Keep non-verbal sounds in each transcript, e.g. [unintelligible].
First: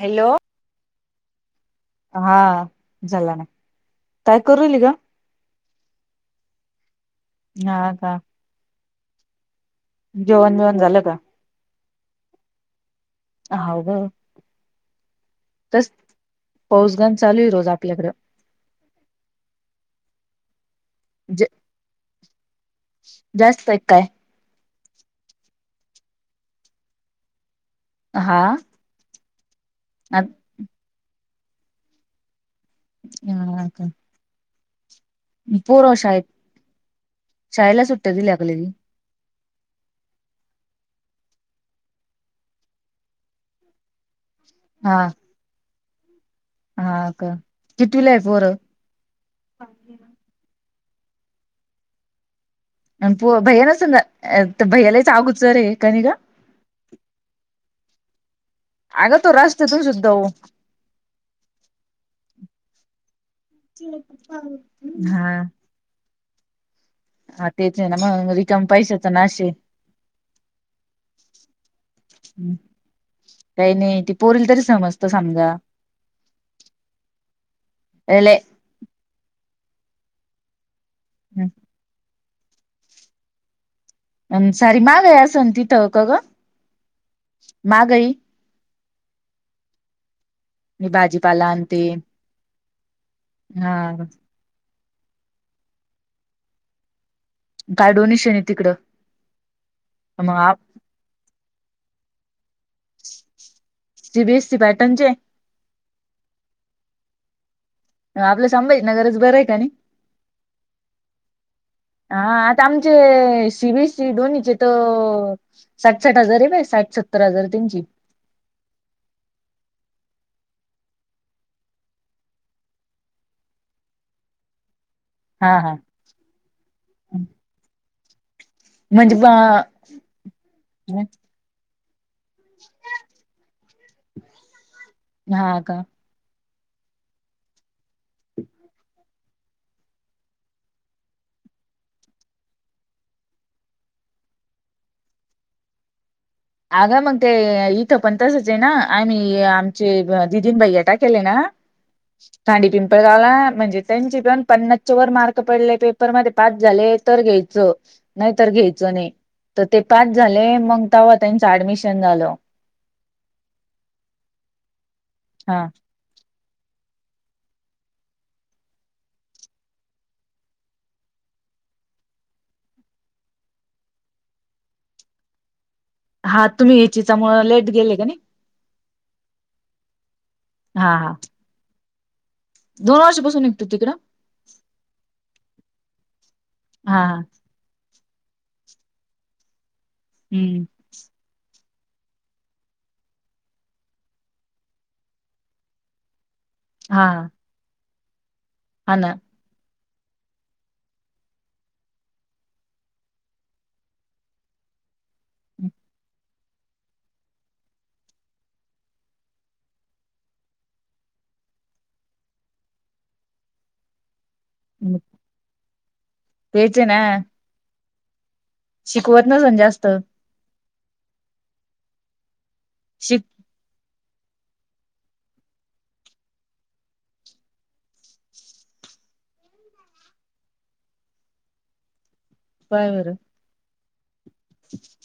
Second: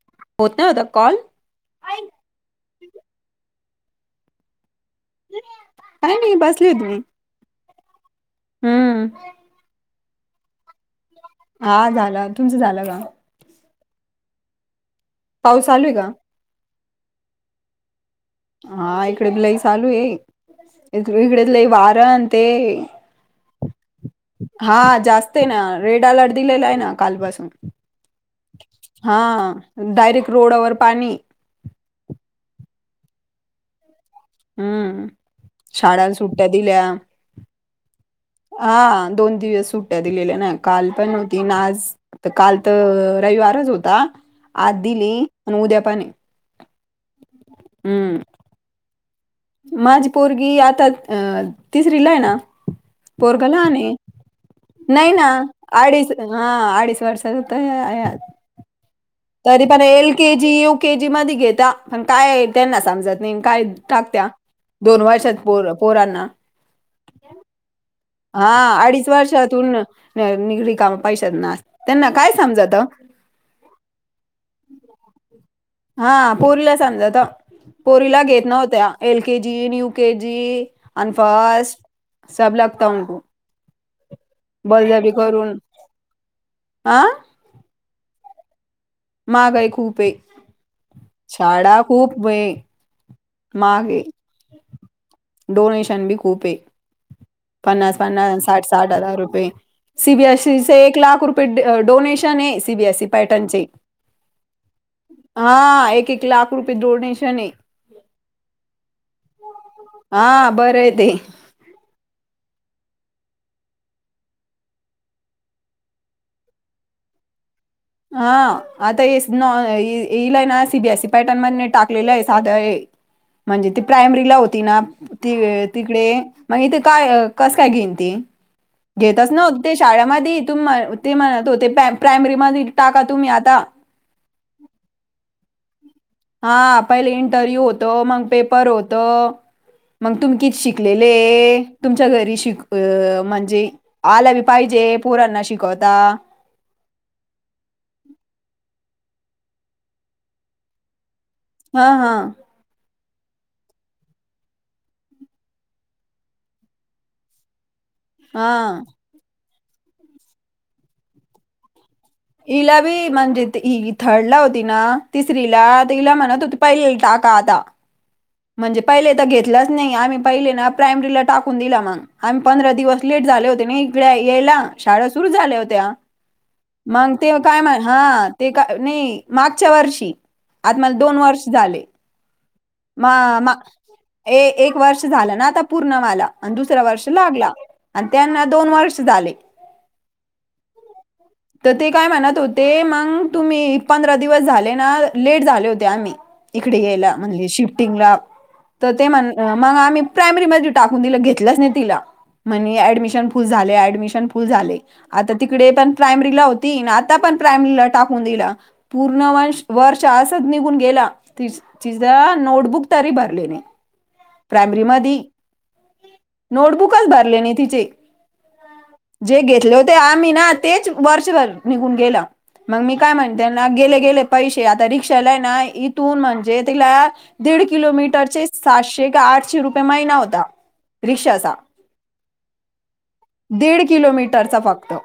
Hello. होत नाही होता कॉल? हा झाला ना, काय करू राहिली ग? काही नाही बसली होती मी. हा का. हम्म जेवण बीवण झालं का? हा झाल. तुमचं झालं का? हो ग. पाऊस चालूये का? पाऊस गंज चालू आहे रोज आपल्याकडे. हा इकडे बी लई चालू आहे. इकडे लई वार न ते. जास्त आहे की काय? हा जास्त आहे ना. रेड अलर्ट दिलेला आहे ना कालपासून. हा. हा डायरेक्ट रोडावर पाणी [inaudible] हम्म. पर शाळांना शाळेत सुट्ट्या दिल्या. शाळेला सुट. हा दोन दिवस उठ. दिलेल्या ना काल पण होती ना आज तर काल तर रविवारच होता. आ हा दिली आणि उद्यापने. हा का किटूला आहे पोर. माझी पोरगी आता अ तिसरी ला आहे ना. आणि पो पोरगा भैया ना लहान ये. समजा तर भैयालाच नाही ना अगोचर आहे का नाही ग अडीच हा अडीच वर्षाच होत ह्या अगं तो तरी पण रस्त्यातून सुद्धा एल हो केजी यू के जी मध्ये घेता पण काय त्यांना समजल? नाही काय टाकत्या दोन हा वर्षात पोर पोरांना? [unintelligible] तेच आहे ना मग? हा रिकाम अडीच पैशाचा नाश वर्षातून निघडी काम पैशातन असते. त्यांना काय आहे समजात. काही नाही ती पोरील तरी समजत समजा हा पूरीला समजाता. पोरीला घेत नव्हत्या. L K G U K G अनफास्ट सब लागताको. अ सारी मा ग्या स करून तिथ क ग आ मा गई. मागय खूप आहे मी भाजीपाला आण ते झाडा खूप. हा मागे डोनेशन बी खूप आहे. काय पन्नास डोनेशन आहे पन्नास साठ तिकडं साठ हजार रुपये मग सीबीएसईचे एक लाख रुपये. डोनेशन आहे सी बीएसई पयटनचे. सीबीएसी पाॅटनचे. हा एक एक लाख रुपये डोनेशन आहे. आपलं सांभायच ना गरज बरं आहे का नाही. हा बरं आहे ते हा आता आमचे सी वसी दो्हीचे त. साठ साठ हजार आहे बा साठ सत्तर हजार त्यांची. हा आता नॉ येलय ना सीबीएस सी पॅटर्न मध्ये टाकलेलं आहे साधं. म्हणजे ती प्रायमरीला होती ना. त हा हा तिकडे मग इथे काय कसं काय घेईन ती. म्हणजे घेतच न ते शाळेमध्ये त ते म्हणत हो प्रायमरीमध्ये. टाका तम्ही आता. हा का? हा... पहिले इंटरव्ह्यू होतो... मग पेपर होतं. मग तुम्ही किती शिकलेलेए... तुमच्या घरी शिक... अ... म्हणजे आलं बी पाहिजे... पोरांना शिकवता अगं मग ते... इथं पण तसंच ए ना... आम्ही... आमचे दीदी अन भैया टाकेल है ना हा हा. खांडी पिंपळ गावला... म्हणजे त्यांचे पन पन्नासच्या वर मार्क पडले... पेपरमध्ये पास झाले तर घ्यायचं. नाही हा तर घ्यायचं नई... तर ते पास झाले मग तव्हा त्यांचं ऍडमिशन झालं. ईला बी म्हणजे हि थर्डला होती ना... तिसरी हा ला तिला म्हणत होते, पहिलीला टाका आता. म्हणजे पहिले तर घेतलंच नाई... आम्ही पहिले ना... प्रायमरीला टाकून दिलं मग. आम्ही पंधरा दिवस लेट झाले होते ना इकडे यायला... शाळा सुरु झाल्या होत्या. हा तुम्ही एचीचा मग... ते मुळ काय.... लेट म्ह... गेले का नाही हा ते काय... नई... मागच्या वर्षी... आता हा मला हा दोन वर्ष झाले. दोन मा वर्षापासून मा... निघतो तिकडं ए.. एक वर्ष झालं ना आता पूर्ण माला. आणि दुसरा हा वर्ष हा लागला... आणि त्यांना दोन वर्ष झाले. हम्म. तर ते काय म्हणत होते... मग तुम्ही पंधरा दिवस झाले ना... लेट झाले होते आम्ही. इकडे हा यायला... हा म्हणजे शिफ्टिंगला तर हा ते ना म्हण मग आम्ही प्रायमरी मध्ये टाकून दिलं... घेतलंच नाई तिला. म्हणे ॲडमिशन फुल झालय... ॲडमिशन फुल झाले. आता तिकडे पण प्रायमरीला होती.... आता पण प्रायमरीला टाकून दिलं पूर्ण वंश... वर्ष असच निघून गेलं ति... तिचं नोटबुक तरी भरली नाई.... प्रायमरी मधी. तेच आहे ना नोटबुकच भरले नाही तिचे... शिकवत जे नसन घेतले जास्त होते आम्ही ना तेच वर्षभर निघून गेलं... मग मी काय शिक म्ह त्यांना गेले गेले पैसे... आता रिक्षाला ए ना इथून म्हणजे तिला दीड किलोमीटरचे सातशे का आठशे रुपये महिना होता. रिक्षाचा. पहाय बरं. दीड किलोमीटरचा फक्त.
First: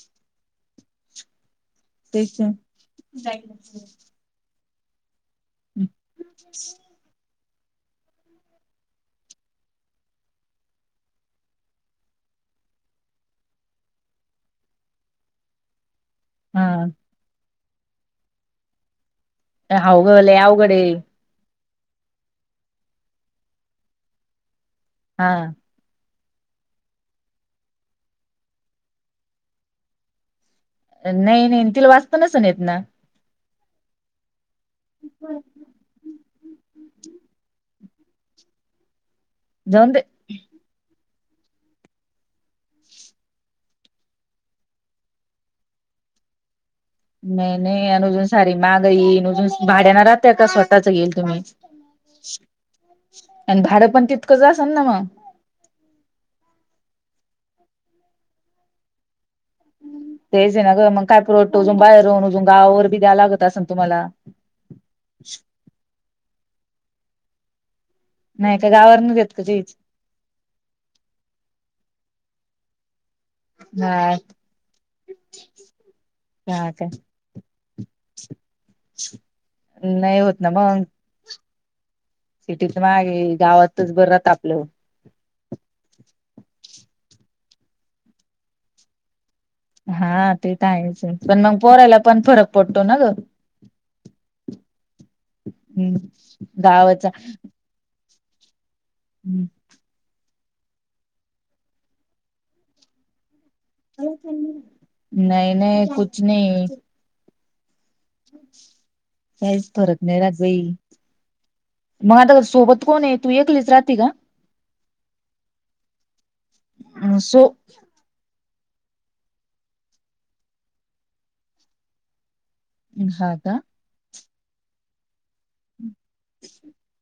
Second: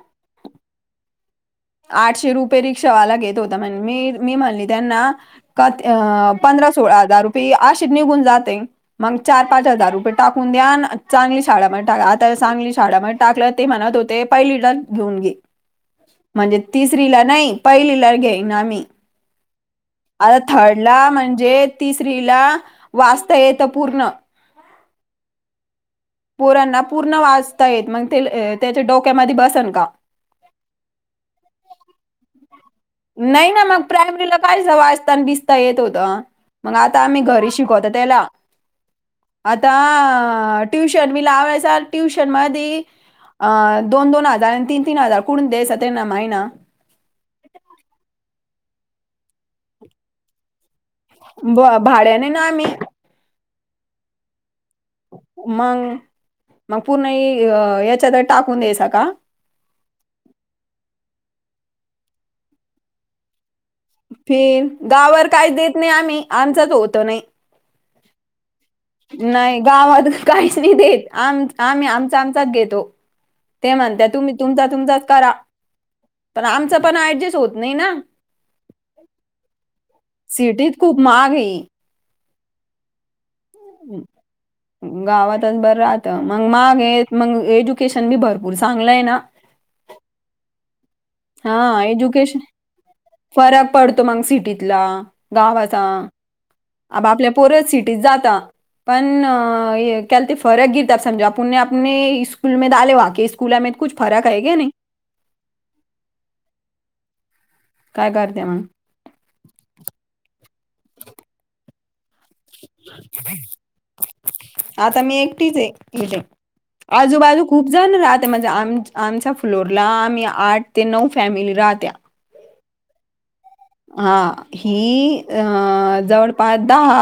आठशे तेच रुपये रिक्षावाला घेत होता... म्हण मी मी म्हणली त्यांना कां... अं... पंधरा सोळा हजार रुपये... अशे निघून जातील. मग चार पाच हजार रुपये टाकून द्या... अन चांगली शाळामध्ये टाका... आता चांगली शाळामध्ये टाकल्यावर ते म्हणत होते... पहिलीडन घेऊन घे. म्हणजे हा तिसरीला नई... पहिलीला घेईना मी. अवघड लय आता अवघड आहे थर्डला म्हणजे... तिसरीला वाचता येतं पूर्ण. हां. पोरांना पूर्ण वाचता येत... मग ते त्याच्या डोक्यामध्ये बसन का? नई नई.... तिला वाचता नसण येत ना? नई ना मग... प्रायमरीला कायचं वाचता अन बिचता येत होतं मग आता आम्ही घरी शिकवतो त्याला. आता जाऊन दे ट्युशन बी लावायचा... ट्युशन मधी अ दोन दोन हजार तीन तीन हजार कुून दे्यास माहिना नाही नाही अ अजून सारी मागाईन अजून भाड्याना राहतेय का स्वतःच येेईल. ब- भाड्याने ना आम्ही आणि भाडं पण तितकंच असेल ना मग. मग मग पूर्ण ह याच्यात टाकून द्यायचा का. तेच आहे ना मग काय पुरटतो अजून बाहेर राहन अजून गावावर बी द्याव लागत असे ना तुम्हाला. फिर गावर काही देत नाही आम्ही आमचाच होतो नाही. नाही का गावावर देत का नाही चीज गावातच काहीच नाही देत आम आम्ही आमचा आमचाच घेतो. ते म्हणत हा तुम्ही तुमचा तुमचाच करा. पण हा आमच काय पण ऍडजस्ट होत नाही ना. नाही होत ना मग. मागे, सिटीत मागे गावातच बरं राहात आपलं. गावातच बरं राहतं मग माग हे मग एज्युकेशन बी भरपूर चांगलंय ना. हा ते तर आहेच. पण हा मग पोरायला पण एज्युकेशन फरक पडतो ना ग फरक पडतो मग सिटीतला गावाचा हम्म आप गावाचा आपल्या परोत सिटीत जाता पण अ काल ते फरक गिता समजा आप पुने आपने स्कूल ाले वके स्कूला आम कु फर्क आहे का नाही. नाही नाही कुछ नाही. काय करते मग. काहीच फरक नाही राहात बाई. [inaudible] मग आता सोबत कोण आहे तू एकलीच राहती का आता मी एकटीच आहे इकड का आजूबाजू सो खूप जण म्हणजे आम आमच्या फ्लोरला आम्ही आठ ते नऊ फॅमिली राहत्या हा का हा ही अ जवळपास दहा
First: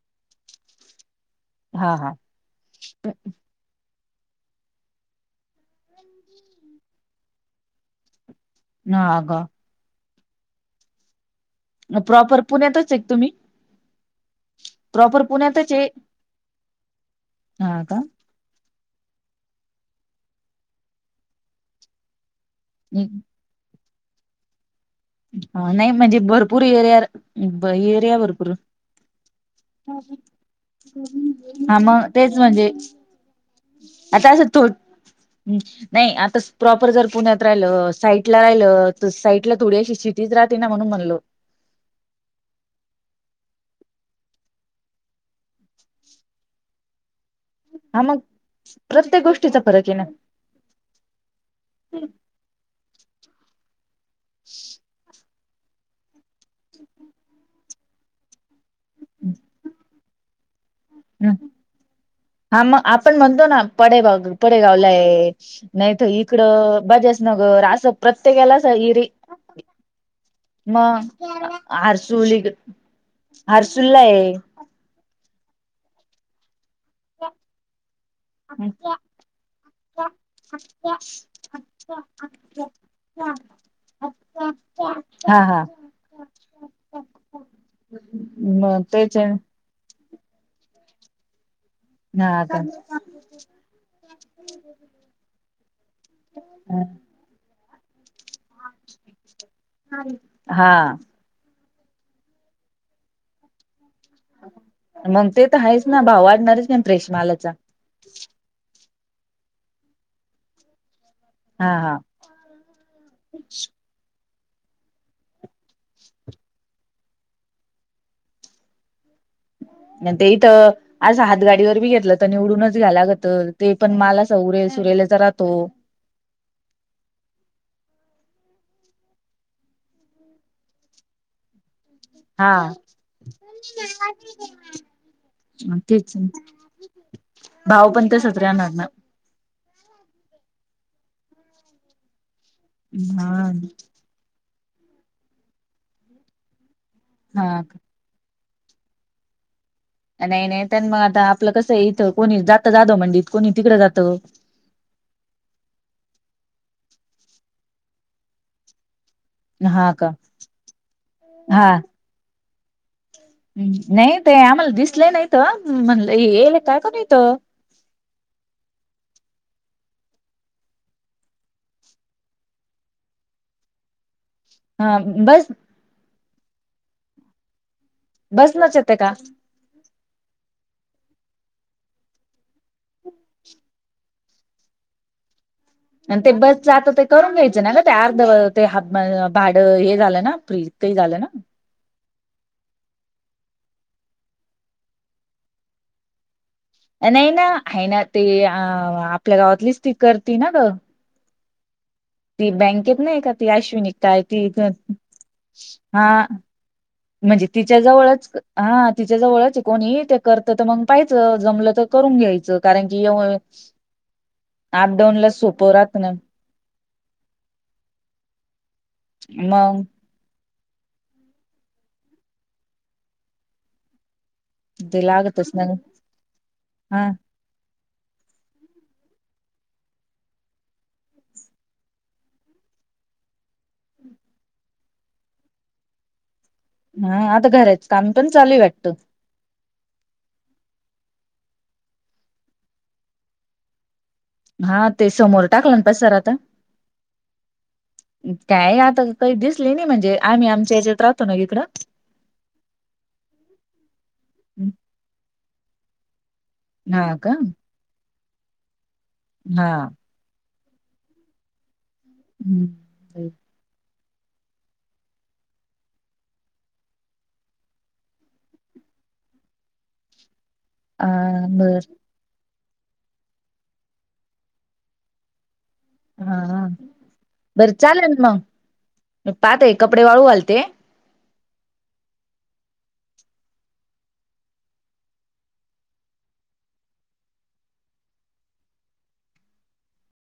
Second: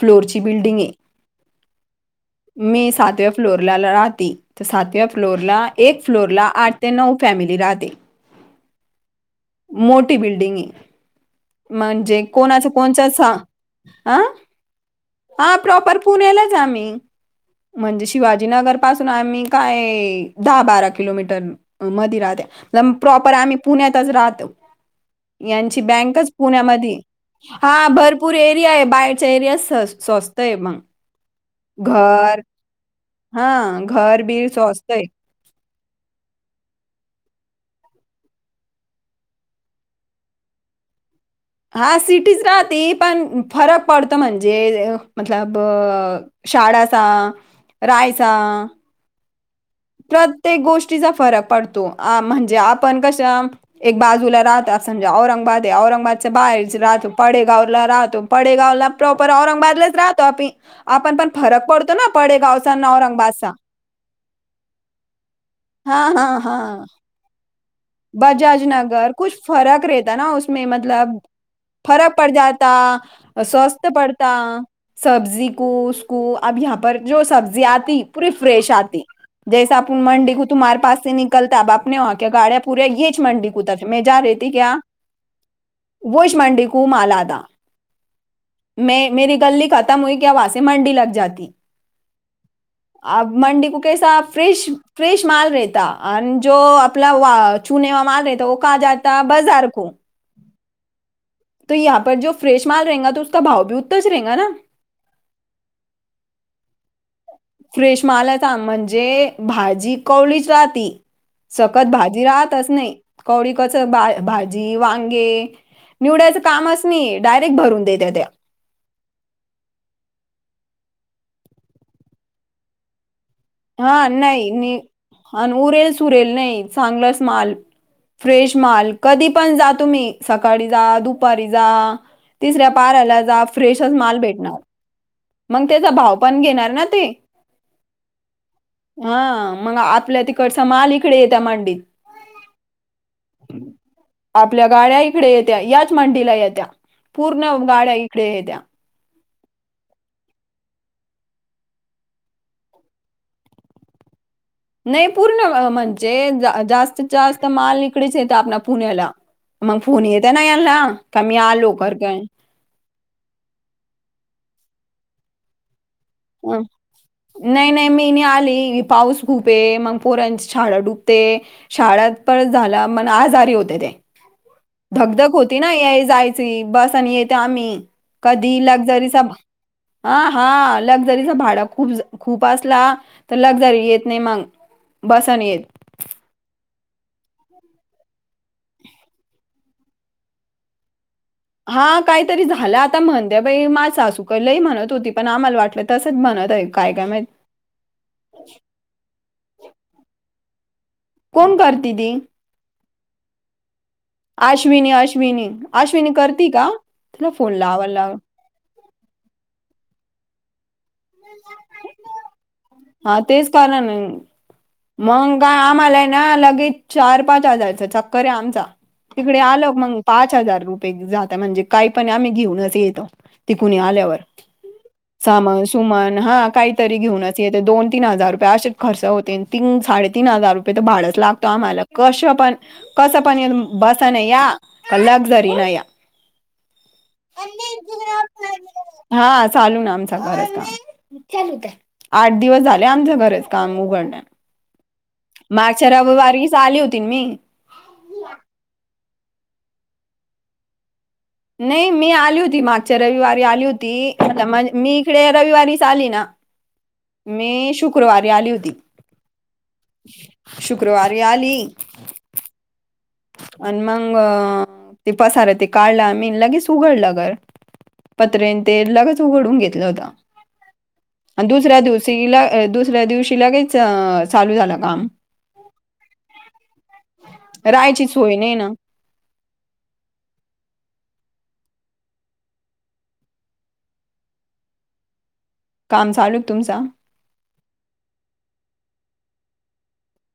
फ्लोरची बिल्डिंग आहे हा हा मी सातव्या फ्लोर, राह तर सातव्या फ्लोर ला एक फ्लोर ला आठ ते नऊ फॅमिली राहते. ना अगं मोठी बिल्डिंग आहे म्हणजे प्रॉपर कोणाच पुण्यातच आहे का कोणच तुम्ही ह प्रॉपर हा पुण्यातच आहे प्रॉपर पुण्यालाच हाय आम्ही हा का? म्हणजे शिवाजीनगर. आम्ही काय दहा बारा किलोमीटर म राह हा, प्रॉपर आमी पुण्यातच राहातो. यांची नाही म्हणजे बँकच भरपूर पुण्यामध्ये एरिया हा भरपूर एरिया आहे बाहेरच्या एरिया स स्वस्त आहे मग. हा मग तेच घर म्हणजे हा घर आता असं बिर थो स्वस्त आहे नाही आता प्रॉपर जर पुण्यात राहिलं साईटला राहिलं तर साईटला थोडीशी सिटीत राहते ना म्हणून म्हणलो हा सिटीच राहते पण फरक पडतो म्हणजे मतलब शाळाचा हा मग राहायचं प्रत्येक गोष्टीचा फरक आहे ना प्रत्येक गोष्टीचा फरक पडतो म्हणजे आपण कशा एक बाजूला राह त समजा औरंगाबाद ते औरंगाबादच्या बाहेरच राहतो पडेगावला राहतो पडेगावला प्रॉपर औरंगाबादलाच राहतो आम्ही आपण पण फरक पडतो ना पडे हा गावचा मग ना आपण म्हणतो औरंगाबादचा. ना पडेगाव पडेगावला आहे नाही हा तर इकड बजाज नगर असं प्रत्येकाला असं एरि बजाजनगर कुछ फरक रेहता ना उसमे मग मतलब फरक पड हरसूल जाता स्वस्थ हरसूलला पडता आहे. सब्जी को उसको अब यहा पर जो सब्जी आती परी फ्रेश आती जैस आपून मंडी को तुम्हारे पासे निकलता आपने वह क्या गाड्या पुरे येच मंडी को तरफ मै जा रह ती क्या? हा हा वहीच मंडी को माल आता मग तेच मेरी गल्ली का तन्वी के यहासे मंडी लगेच जाती हा आता आप मंडे को कैसा फ्रेश फ्रेश माल रहता अन जो आपला चुने का माल कहा जात बाजर को हा तो यहा पर जो फ्रेश माल रहेंगा तो उसका भाव भी उतना हिच रहेगांना. म्हणते तर आहेच ना [unintelligible] फ्रेश मालाचा म्हणजे भाजी कवळीच राहती. हा सकत हा भाजी राहतच नाही कवळी कस भा-भाजी वांगे निवडाचं कामच नाही डायरेक्ट भरून देते त्या ते इथ आज हात गाडीवर बी घेतलं तर निवडूनच घ्याया लागत. ते पण हा माला अस नाही उरले नि सुरेलाचा राहतो. आणि उरेल सुरेल नाही चांगलंच माल फ्रेश माल कधी पण जा तुम्ही सकाळी जा दुपारी जा. हा तिसऱ्या पाऱ्याला जा फ्रेशच माल भेटणार. मंग त्याचा भाव तेच पण घेणार ना ते भाव पण तसच राहणार ना हा मग आपल्या तिकडचा माल इकडे येत्या मंडीत हा [unintelligible] आपल्या गाड्या इकडे येत्या याच मंडीला येत्या पूर्ण हा. गाड्या इकडे येत्या. नाही नाही त्यां मग आता आपलं कसय इथं कोणी जात जात मंडई कोणी तिकडं जातं. नाही पूर्ण म्हणजे जास्तीत जास्त माल इकडेच येत आपल पुण्याला मग हा फोन का येत ना यानला का मी आलो करकन. हम नाहीत आम्हाला दिसलं नाहीत म्हणल येल हं. काय करल इथ. नाही नाही मी नाही आली पाऊस खूपये मग पोरांची शाळा डुबते. शाळेत पण झाला पण आजारी होते ते. हा धगधग बस होती ना या जायची बस आणि येते आम्ही कधी बसनच येते का लक्झरीचा ब हा हा लक्झरीच भाडं खूप - खूप असला तर लक्झरी येत नाही मंग. बसानी येत. आणि ते बस जात ते करून घ्यायचं ना ना ते अर्ध ते हाफ भाडं हे झालं ना फ्री काही झालं ना. हा काहीतरी झालं आता म्हणते बाई मा सासू का लई म्हणत होती पण आम्हाला वाटलं तसंच म्हणत आहेत. नाही ना आहे ना ते अ आपल्या गावातलीच ती करती ना ग. कोण करती ती. ती बँकेत नाही का ती आश्विनि काय ती अश्विनी, अश्विनी. हा अश्विनी करती का? तिला म्हणजे फोन लावायला लाव तिच्याजवळच हा तिच्या जवळच कोणी ते करत तर मग पाहियचं जमलं तर करून घ्यायचं. कारण की हा तेच कारण अपडाऊन ला मंग काय सोपं राहत आम्हाला हे ना लगेच चार पाच हजारयचं चक्कर आहे आमचा तिकडे आलं मग मंग पाच हजार रुपये जाता म्हणजे काही पण आम्ही घेऊनच येतो तिकुणी आल्यावर ते लागतच सामन ना सुमन हा काहीतरी हा घेऊनच दोन तीन हजार रुपये असे खर्च होते तीन साडेतीन हजार रुपये तर भाडंच लागत आम्हाला कश पण कसं पण येन बसा न या लक्झरी न या हा आता घराच काम पण चालूय वाटतं. हा चालू ना आमचा घराच काम चालू द्या आठ दिवस झाले आमच्या घराच काम उघडण्या हा ते समोर टाकलं ना मागच्या पसार आता. रविवारीच आली होती मी काय आता काही दिसले नाही म्हणजे आम्ही आमच्या ह्याजात राह नाही मी आली होती मागच्या रविवारी आली होती आता मी इकडे रविवारीच आली ना. हा का मी शुक्रवारी आली होती. हा शुक्रवारी आली. हम्म आण मग ते पसार ते काढल मीन आम्ही लगेच उघडलं घर पत्रेन ते लगेच उघडून घेतल होत. अ अन दुसऱ्या बर दिवशी दुसऱ्या दिवशी लगेच चालू झालं काम हा हा बरं राहायची चालेल सोय नाही ना मग पाहते कपडे वाळू घालते. काम चालूक तुमच